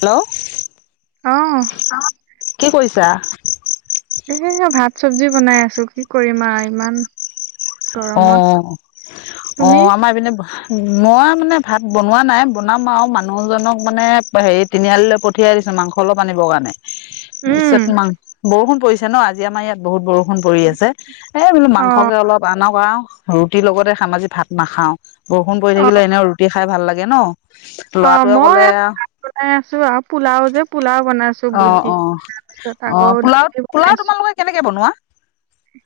Hello, অ', কি কৰিছাঁ? এ ভাত চব্জি বনাই আছোঁ। কি কৰিম আৰু ইমান- গৰমত, অ' তুমি? অ' আমাৰ এইপিনে- মই মানে ভাত বনোৱা নাই বনাম আৰু মানুহজনক মানে হেৰিত- তিনিআলিলৈ পঠিয়াই দিছোঁ মাংস অলপ আনিব কাৰণে। উম, তাৰপিছত তোমাৰ বৰষুণ পৰিছে ন' আজি আমাৰ ইয়াত বহুত বৰষুণ। বৰষুণ পৰি আছে এই বোলোঁ অ', মাংসকে অলপ আনা ৰুটিৰ লগতে খাম ভাত নাখাওঁ। বৰষুণ পৰি অ', থাকিলে এনে ৰুটি খাই ভাল লাগে ন। অ' ল'ৰাটোৱে মই ক'লে পোওলা বনাই আছোঁ। আৰু পোলাও যে পোলাও বনাই আছোঁ। অ' অ' অ' পোলাও দালি পোলাও বনাইছো, তোমালোকে কেনেকে বনোৱা।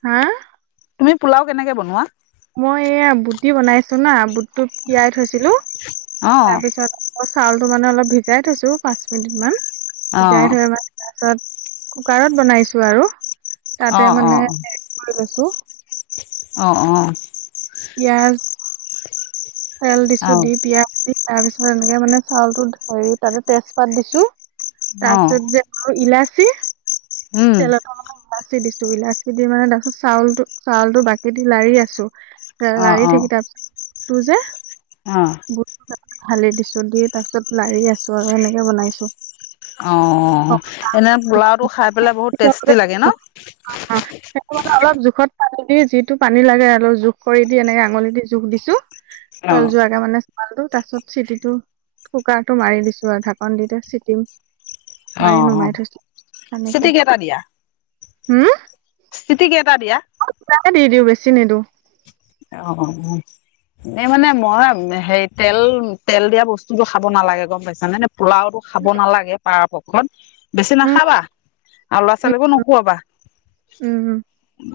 হা তুমি পোলাও কেনেকে বনোৱা। মই এয়া বুটি দি বনাইছোঁ। না বুটটোত তিয়াই থৈছিলো অ', তাৰপিছত- মই চাউলটো মানে অলপ ভিজাই থৈছো পাঁচ মিনিট মান ভিজাই অ', থৈ মানে- তাৰপাছত কুকাৰত বনাইছোঁ আৰু। তাতে অ' মানে অ' কৰি লৈছো অ' অ' অ'। পিয়াঁজ তেল দিছো। অ', দি পিয়াঁজ- তাৰ পিছত এনেকে মানে চাউলতো হেৰি তাতে তেজপাত দিছোঁ। অঁ তাৰপিছত যে- আৰু ইলাচি উম তেল- ইলাচি দিছোঁ। ইলাচী দি মানে তাৰ পাছত চউলতো চাউলতো বাকী দি লাৰি আছোঁ। অঁ লাৰি থাকি তাৰপিছত তোৰ যে- অ' বুট ধালি দিছোঁ। দি তাৰ পিছত লাৰি আছোঁ আৰু এনেকে বনাইছোঁ। অ' এনে পোলাওটো খাই পেলাই বহুত টেষ্টি লাগে ন'। অ' অ' সেইটোৱে অলপ জোখত পানী দি যিটো পানী লাগে। তল জোখ কৰি দি এনেকে আঙুলি দি জোখ দিছোঁ। তল যোৱাকে মানে- তলটো, তাৰ পিছত চিটিটো কুকাৰটো মাৰি দিছোঁ। আৰু ঢাকন দি চিটিটো। মাৰি অ', অ', নমাই থৈছো। তেনেকে চিটিকি হুম-। চিতি কেই এটা দিয়া। দুটাই দি দিওঁ বেছি নিদিওঁ। অ' অ'-। এই মানে মই হেৰি তেল তেল দিয়া বস্তুতটো খাব নালাগে গম পাইছা নে ন পোলাওটো-। খাব নালাগে পাৰ পক্ষত বেছি উম নাখাবা আৰু ল'ৰা উম ছোৱালীকো নোখুৱাবা। উম'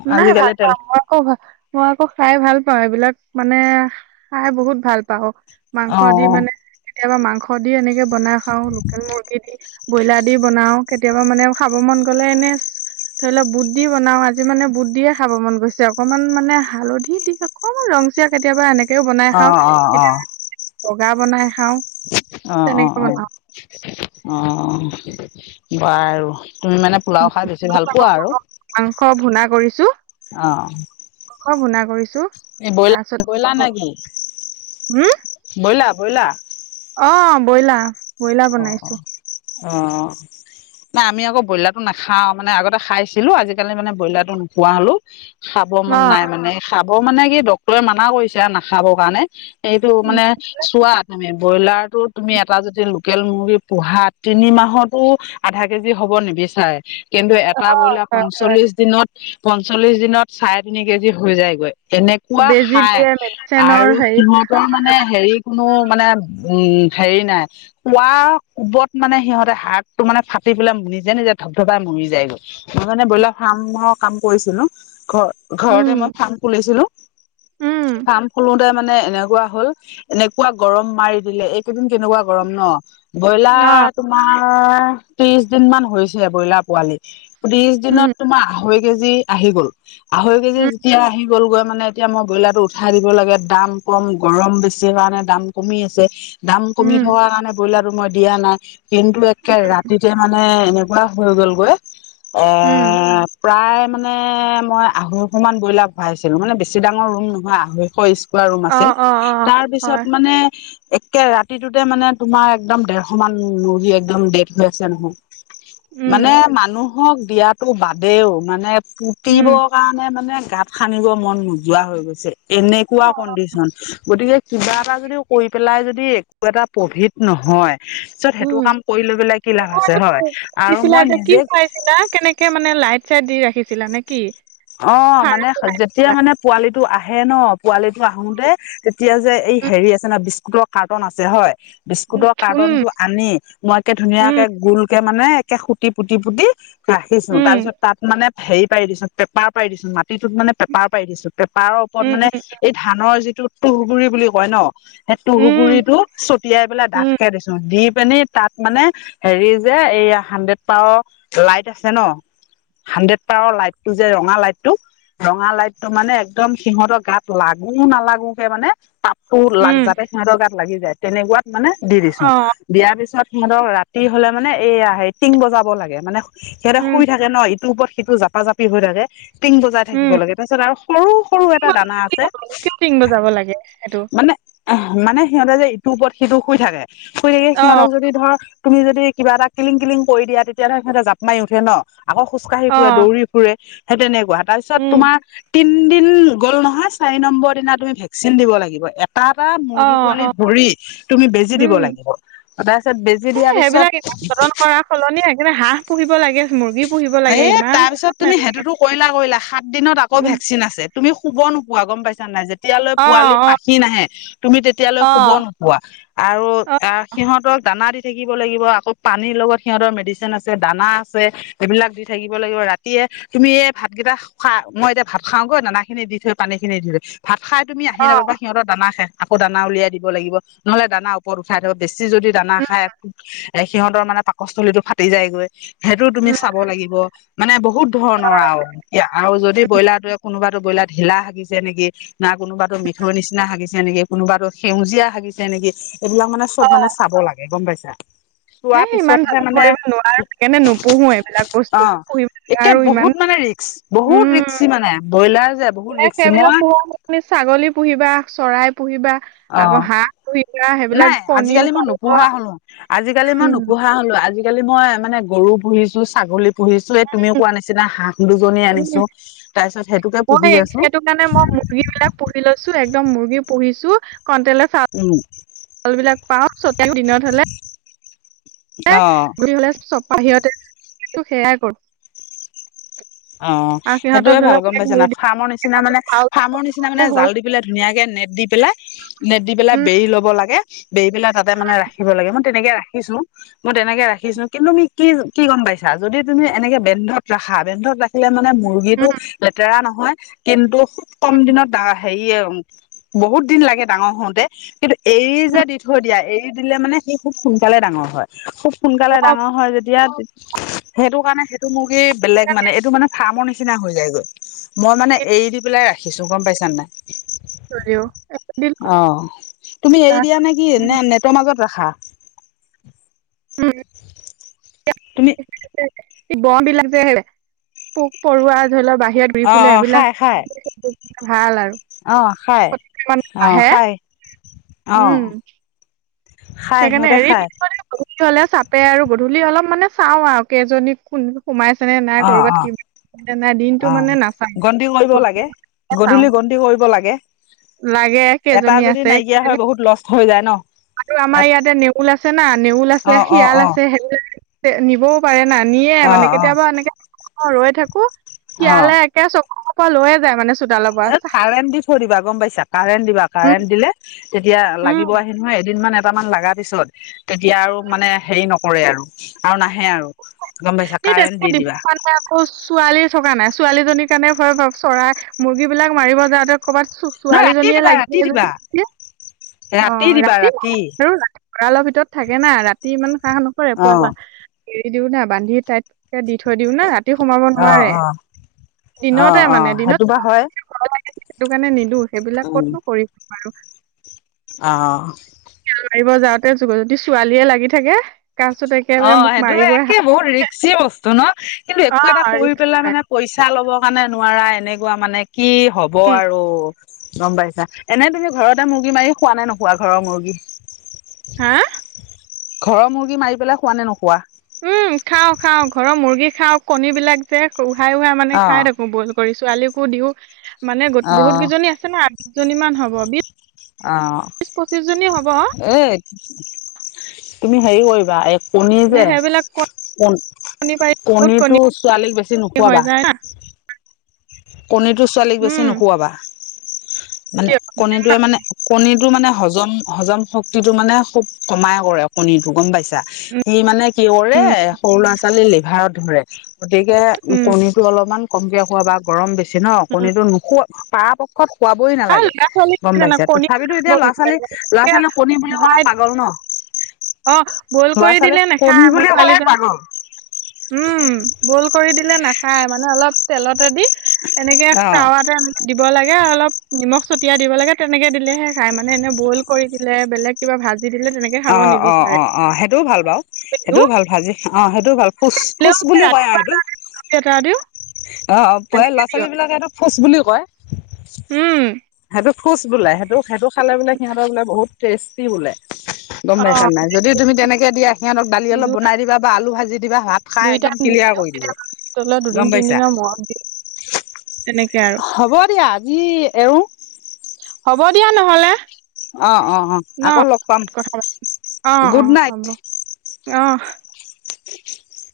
মানে ভাত খাই খাই-। অ' ভা, মই আকৌ খাই ভাল পাওঁ। এইবিলাক মানে খাই বহুত ভাল পাওঁ অ'। মাংস দি অঁ মানে কেতিয়াবা মাংস দি এনেকে বনাই খাওঁ লোকেল মুৰ্গী দি- ব্ৰইলাৰ দি বনাও, কেতিয়াবা মানে খাব মন গ'লে এনে ধৰি লওক বুট-। দি বনাওঁ আজি মানে বুট দিয়ে খাব মন গৈছে। অকণমান মানে হালধি দি অকণমান ৰংচীয়া কেতিয়াবা এনেকে-। তেওঁ ও বনাই খাওঁ অঁ অঁ অঁ কেতিয়াবা বগা বনাই খাওঁ। অ অ তেনেকে অ বনাও অ ব আৰু তুমি মানে। পোলাও খাই বেছি ভাল পোৱা আৰু মাংস অ। অ শুনা কৰিছোঁ। এই ব্ৰইলাৰ ব্ৰইলাৰ নে কি হম ব্ৰইলাৰ ব্ৰইলাৰ। অ বইলা। অ অ অ। নাই আমি আকৌ ব্ৰইলাৰতটো নাখাওঁ মানে আগতে খাইছিলো আজিকালি মানে ব্ৰইলাৰটো নোপোৱা হলো। খাব মন নাই মানে খাব মানে কি ডক্তৰে মানা কৰিছে আৰু নাখাবৰ কাৰণে। এইটো মানে চোৱা তুমি ব্ৰইলাৰ তটো তুমি এটা যদি। লোকেল মুৰ্গী পোহা তিনি মাহতো আধা কেজি হ'ব নিবিচাৰে। কিন্তু এটা বইলা অ পঞ্চল্লিশ দিনত। পঞ্চল্লিশ দিনত চাৰে তিনি কেজি হৈ যায়গৈ এনেক। খোৱা বেজি খাই দিয়ে মেডিচেনৰ আৰু হেৰি সিহঁত। ত মানে হেৰি কোনো মানে উম হেৰি নাই। কোৱা কোবত মানে সিহঁতে হাৰটো মানে ফাটি পেলাই মৰি যায় নিজ ধপ ধপাই মৰি যায় গ'ল। মই মানে ব্ৰইলাৰ ফাৰ্মৰ কাম কৰিছিলোঁ ঘৰ। ঘৰতে উম মই ফাৰ্ম খুলিছিলো উম ফাৰ্ম খ। মানে এনেকুৱা হ'ল এনেকুৱা গৰম মাৰি দিলে এইকেইদিন কেনেকুৱা গৰম ন। অ ব্ৰইলাৰ তোমাৰ ত্ৰিশ দিন মান হৈছে ব্ৰইলাৰ পোৱালি। ত্ৰিশ উম দিনত তোমাৰ আঢ়ৈ কেজি আহি গ'ল আঢ়ৈ কেজি উম যেতিয়া আহি গ'ল গৈ মানে। এতিয়া মই ব্ৰইলাৰ টো উঠাই দিব লাগে দাম কম গৰম বেছি কাৰণে দাম কমি আছে। দাম কমি উম থকাৰ কাৰণে ব্ৰইলাৰো মই দিয়া নাই কিন্তু একে ৰাতিতে মানে এনে। হৈ গ'লগৈ এ উম প্ৰায় মানে। মানে মই আঢ়ৈশ মমান ব্ৰইলাৰ ভৰাইছিলোঁ মানে বেছি ডাঙৰ ৰুম নহয় আঢৈশ। পোৱা ৰুম অ আছিল অ অ হয় তাৰপিছত মানে একে ৰাতি। সেটোতে মানে তোমাৰ একদম দেৰশ মান মূৰ্গী একদম ডেট হৈ আছে নহয়। উম মানে মানুহক দিয়াতো বাদেও মানে পুতিব। উম কাৰণে মানে গাত খানিব মন নোযোৱা হৈ গৈছে। এনেকুৱা অ কণ্ডিশন গতিকে কিবা এটা যদি কৈ পেলাই যদি। কিবা এটা প্ৰভিত নহয়? পিছত সেইটো উম কাম কৰি লৈ পেলাই কি লাভ আছে হয় আৰু মই নিজে। চা কেনেকে মানে লাইট চাইট দি ৰাখিছিলা নেকি? অ মানে যেতিয়া মানে পোৱালিটো আহে ন, পোৱালিটো আহোতে, তেতিয়া যে এই উম হেৰি আছে নহয়, বিস্কুটৰ কাৰ্টন আছে হয়। বিস্কুটৰ উম কাৰ্টনটো আনি মই একে ধুনীয়াকে গোলকে মানে একে সুতি, পুতি -পুতি, ৰাখিছো উম তাৰ পিছত তাত মানে হেৰি পাৰি দিছো, পেপাৰ পাৰি দিছো। মাটিটোত মানে পেপাৰ পাৰি দিছো পেপাৰৰ ওপৰত উম মানে উম এই ধানৰ যিটো তুহগুৰি বুলি কয় ন, সেই উম টুংগুৰিতটো ছটিয়াই পেলাই উম ডাঠকে দিছো। দি পিনি, তাত মানে হেৰি যে এইয়া হাড্ৰেড পাৱাৰ লাইট আছে ন, হাড্ৰেড পাৱাৰৰ লাইট টো যে ৰঙা লাইটটো, ৰঙা লাইটটো মানে একদম সিহঁতৰ গাত লাগো নালাগো কে মানে তাপ, তোৰ লাগ উম যাতে সিহঁতৰ গাত লাগি যায়, তেনেকুৱাত মানে দি দিছো। অ দিয়াৰ পিছত সিহঁতক ৰাতি হলে মানে, এইয়া সে টিং বজাব লাগে মানে সিহঁতে উম শুই থাকে। ন ইটোৰ ওপৰত সিটো জাপা জাপি হৈ থাকে। টিং বজাই উম থাকিব লাগে। তাৰপিছত আৰু সৰু সৰু এটা দানা আছে। কিয় টিং বজাব লাগে সেইটো মানে, এ মানে সিহঁতে যে ইটোৰ ওপৰত সিটো শুই থাকে, শুই থাকে অ সিহঁতক যদি ধৰ, তুমি যদি কিবা এটা কিলং কিলং কৰি দিয়া তেতিয়াহ'লে সিহঁতে যতনাই উঠে ন আকৌ খোজকাঢ় অ ফুৰে দৌৰি, ফুৰে। সেই তেনেকুৱা তাৰপিছত উম তোমাৰ তিনিদিন গ'ল নহয়, চাৰি নম্বৰ দিনা তুমি ভেকচিন দিব লাগিব। এটা এটা অ মুৰ্গী পোৱালি অ ধৰি তুমি বেজি দিব উম লাগিব। তাৰপিছত বেজি এ দিয়াৰ সেইবিলাক পিছত, যতন কৰাৰ সলনি সেইকাৰণে হাঁহ পুহিব লাগে মুৰ্গী পুহিব এ লাগে ইমান, তাৰপিছত তুমি নালাগে সেইটোতো কৰিলা কৰিলা সাত দিনত আকৌ ভেকচিন আছে, তুমি শুব নোপোৱা গম পাইছা নাই যে- -তিয়ালৈ অঁ পোৱালি অঁ পাখি নাহে তুমি তেতিয়ালৈ শুব নোপোৱা। আৰু অঁ সিহঁতক দানা দি থাকিব লাগিব আকৌ পানীৰ লগত সিহঁতৰ মেডিচিন আছে দানা আছে। এইবিলাক দি থাকিব লাগিব ৰা- -তিয়ে তুমি এ ভাতকেইটা খা মই এতিয়া ভাত খাওঁগৈ, দানা খিনি দি থৈ পানী খিনি দি থৈ, ভাত খাই তুমি আহি অঁ নাপাবা সিহঁতৰ দানা শেষ আকৌ দানা উলিয়াই দিব লাগিব। নহ'লে দানা, ওপৰত উঠাই থব, বেছি যদি দানা খাই এ সিহঁতৰ মানে পাকস্থলীটো ফাটি যায়গৈ। সেইটো তুমি অঁ চাব লাগিব, মানে বহুত ধৰণৰ আৰু, আৰু যদি ব্ৰইলাৰটোৱে কোনোবাতো ব্ৰইলাৰ ঢিলা হাগিছে নেকি, না কোনোবাতো মিঠৈৰ নিচিনা হাগিছে নেকি, কোনোবাতো সেউজীয়া হাগিছে নেকি? এইবিলাক মানে চব মানে চাব লাগে গম পাইছা। চোৱাৰ হেই ইমান পিছতহে [unintelligible] মানে কৰিব নোৱাৰো, সেইকাৰণে নোপোহো এইবিলাক বস্তু পুহি একে বহুত মানে ৰিক্স বহুত ৰিক্সি মানে। ব্ৰইলাৰ যে, বহুত ৰিক্সি সেইবিলাক মই পোহা সলনি, ছাগলী পুহিবা চৰাই পুহিবা। অ আকৌ হাঁহ পুহিবা সেইবিলাক নাই কণীও আজিকালি মই পাৰিব নোপোহো হলো আজিকালি মই উম, নোপোহা‌ হলো। আজি, আজিকালি মই মানে গৰু পুহিছো ছাগলী পুহিছো, এই তুমি কোৱা নিচিনা হাঁহ দুজনী আনিছো। উম, তাৰ পিছত সেইটোকে পুহি মই আছো। সেইটো কাৰণে মই মুৰ্গীবিলাক পুহি লৈছো, একদম মুৰ্গী পুহিছো কণ্টলৰ চ উম চাউল বিলাক পাও চতিয়াও দিনত হলে। অ হলে চব বাহিৰতে সেয়াই কৰো। অ আৰু সিহঁতক সেইটোয়ে ধৰি ভাল লওক গম পাইছে ধৰি না দিওঁ ফাৰ্মৰ নিচিনা সিহঁতক মানে চাউলটো ফাৰ্মৰ নিচিনা মানে শুকাবলে হ'ল জাল দি, পেলাই ধুনীয়াকে নেট দি পেলাই, নেট দি পেলাই উম বেৰি ল'ব লাগে বেৰি পেলাই তাতে মানে ৰাখিব লাগে মই তেনেকে ৰাখিছো। মই তেনেকে ৰাখিছো কিন্তু তুমি কি কি গম পাইছা। যদি তুমি এনেকে বেন্ধত ৰাখা বেন্ধত ৰা- -খিলে মানে মুৰ্গীটো উম লেতেৰা নহয়। কিন্তু খুব কম দিনত ডা হেৰিয়ে, বহুত দিন লাগে ডাঙৰ হওঁতে কিন্তু এৰি যে দি থৈ দিয়া এৰি দিলে মানে সি খুব সোনকালে ডাঙৰ হয় খুব সোনকালে চব ডাঙৰ হয় যেতিয়া সেইটো কাৰণে এইটো মূৰ্গী বেলেগ মানে এইটো মানে ফাৰ্মৰ নিচিনা হৈ যায়গৈ মই মানে এৰি দি পেলাই ৰাখিছো গম পাইছানে নাই থৈ দিওঁ দিলো অ তুমি এৰি দিয়া নে? কি নে নেটৰ মাজত ৰাখা উম। তুমি? ব বিলাক যে পোক পৰুৱা ধৰি ল' বাহিৰত ঘূৰি অ ফুৰিলে অ খাই এইবিলাক খাই ভাল আৰু অ খাই ক'ত কিমান অ আহে খাই অ উম। খাই সেইকাৰণে সিহঁতে এৰি খাই দি গধূলি হলে চাপে আৰু গধূলি অলপ মানে চাও আৰু কেইজনী কোন সোমাইছেনে নাই অ অ কৰ'বাত কি? অ গন্তি কৰিব গধূলি লাগে চাওঁ গধূলি গন্তি কৰিব লাগে। লাগে এটা কেইজনী যদি আছে নাইকিয়া কেইজনী হয় বহুত লষ্ট হৈ যায় ন। আৰু আমাৰ ইয়াতে নেউল আছে না নেউল আছে অ অ শিয়াল অ আছে সেই নিবও পাৰে না নিয়ে অ মানে কেতিয়াবা এনেকে ৰৈ থাকো অ অ শিয়ালে একে চকুৰ পৰা লয়ে যায় মানে চোতালৰ পৰা এ চাহ কাৰেণ্ট দি থৈ দিবা গম পাইছা কাৰেণ্ট দিবা উম কাৰেণ্ট দিলে তেতিয়া উম লাগিব আহে। নহয় এদিন মান এটামান লগা পিছত তেতিয়া আৰু মানে হেৰি নকৰে আৰু আৰু নাহে আৰু গম পাইছা সেই কাৰেণ্ট তেনেকে দি দিব দিবা কাৰণে আ- -কৌ ছোৱালী থকা নাই ছোৱালীজনীৰ কাৰণে ভয় হয় চৰাই মুৰ্গী বিলাক মাৰিব যাওঁতে ক'ৰবাত নহ ৰাতি ছোৱালীজনীয়ে দিবা লাগি ৰাতি যায় দিবা যদি অ ৰাতি আৰু গৰালৰ ভিতৰত থাকে না ৰাতি ইমান শাহ নকৰে অ পোৱলা এৰি দিও না বান্ধি তাইত তে দি থৈ দিওঁ না ৰাতি সোমাব অ নোৱাৰে। অ অ দিনতে অ মানে দিনত সেইটো বা হয় সেইটো কাৰণে নিদো সেইবিলাক উম ক'তনো কৰিছে বাৰু? অ', মাৰিব যাওঁতে যদি ছোৱালীয়ে লাগি থাকে? তাৰপিছত একেবাৰে অ' মোক সেইটো মাৰিবই একে মোৰ ৰিক যি বস্তু ন' কিন্তু অ একো এটা কৰি ৰিস্ক পেলাই নাই। মানে পইচা লবৰ কাৰণে নোৱাৰা এনেকুৱা মানে কি হ'ব উম আৰু? গম পাইছা? এনে তুমি ঘৰতে মুৰ্গী মাৰি খোৱা নে নোখোৱা ঘৰৰ মুৰ্গী? হা, ঘৰৰ মুৰ্গী মাৰি পেলাই খোৱা নে নোখোৱা? উম, খাও-খাওঁ ঘৰৰ মুৰ্গী খাও কণী বিলাক যে উহাই উহাই মানে অ খাই থাকো বইল কৰি ছোৱালীকো দিও মানে অ গ'ত বহুত কেইজনী আছে ন' আঠজনী মান হ'ব বি অ' এ, তুমি হেৰি কৰিবা এক কণী মানে যে সেইবিলাক কণী কন পাৰি বহুত কণী কণীটো ছোৱালীক বেছি হৈ নোখোৱাবা। যায় না কণীটো ছোৱালীক বেছি উম নোখোৱাবা, মানে কিয় কণী য়ে মানে কণী টো মানে হজম হজম শক্তি টো মানে খুব কমাই কৰে কণী টো গম পাইছে? সি মানে কি কৰে সৰু ল'ৰা ছোৱালী লিভাৰত ধৰে। গতিকে উম কণীটো অলপমান কমকে খুৱবা গৰম বেছি ন' উম কণীতটো নোখোৱা পাৰ প ক্ষত খোৱাবই আৰু নালাগে ল'ৰা ছোৱালী কি গম জানা, পাইছা কণী তথাবিতো খাব এতিয়া ল'ৰা ছোৱালী বিচাৰে লৰা এতিয়া ছোৱালী কণী বুলি ক'লে ভাই পাগল ন'। অ বইল ল'ৰা কৰি -ছোৱালীক দিলে কণী নাখায় মোৰ বুলি ক'লেই ছোৱালীজনী পাগল। উম, বইল কৰি দিলে নাখায় মানে অলপ তেলতে দি এনেকে অ টাৱাতে দিব লাগে আৰু অলপ নিমখ ছটিয়া দিব লাগে তেনেকে দিলেহে খাই মানে এনে বইল কৰি দিলে বেলেগ কিবা ভাজি দিলে তেনেকে খাব নিবিচাৰে অ'-অ'-অ'-অ' সেইটোও ভাল বাও দিও সেইটোও ভাল ভাজি অ' সেইটোও ভাল ফোচ ফোচ বুলিও কয় আৰু সেইটো। এটাইদিও। অ প্ৰায় ল'ৰা- ছোৱালী বিলাকে সেটো ফোজ বুলিও কয় উম সেইটো ফোচ বোলে সেইটো সেইটো খালে বোলে সিহঁতৰ বোলে বহুত টেষ্টি বোলে। গম অ পাইছা নাই যদি তুমি তেনেকে দিয়া সিহঁতক দালি অলপ নিদো আৰু বনাই দিব বা আলু ভাজি দিবা ভাত খাই দুই একদম ক্লিয়াৰ কৰি দিব, গম পাইছা? দিনৰ মৰত দিয়ে তেনেকে আৰু। হ'ব দিয়া আছি এৰো হ'ব দিয়া নহ'লে। অ অ অ আকৌ ন' লগ পাম কথা পাত গুড অ'-অ' নাইট হ'ব অ' [inaudible]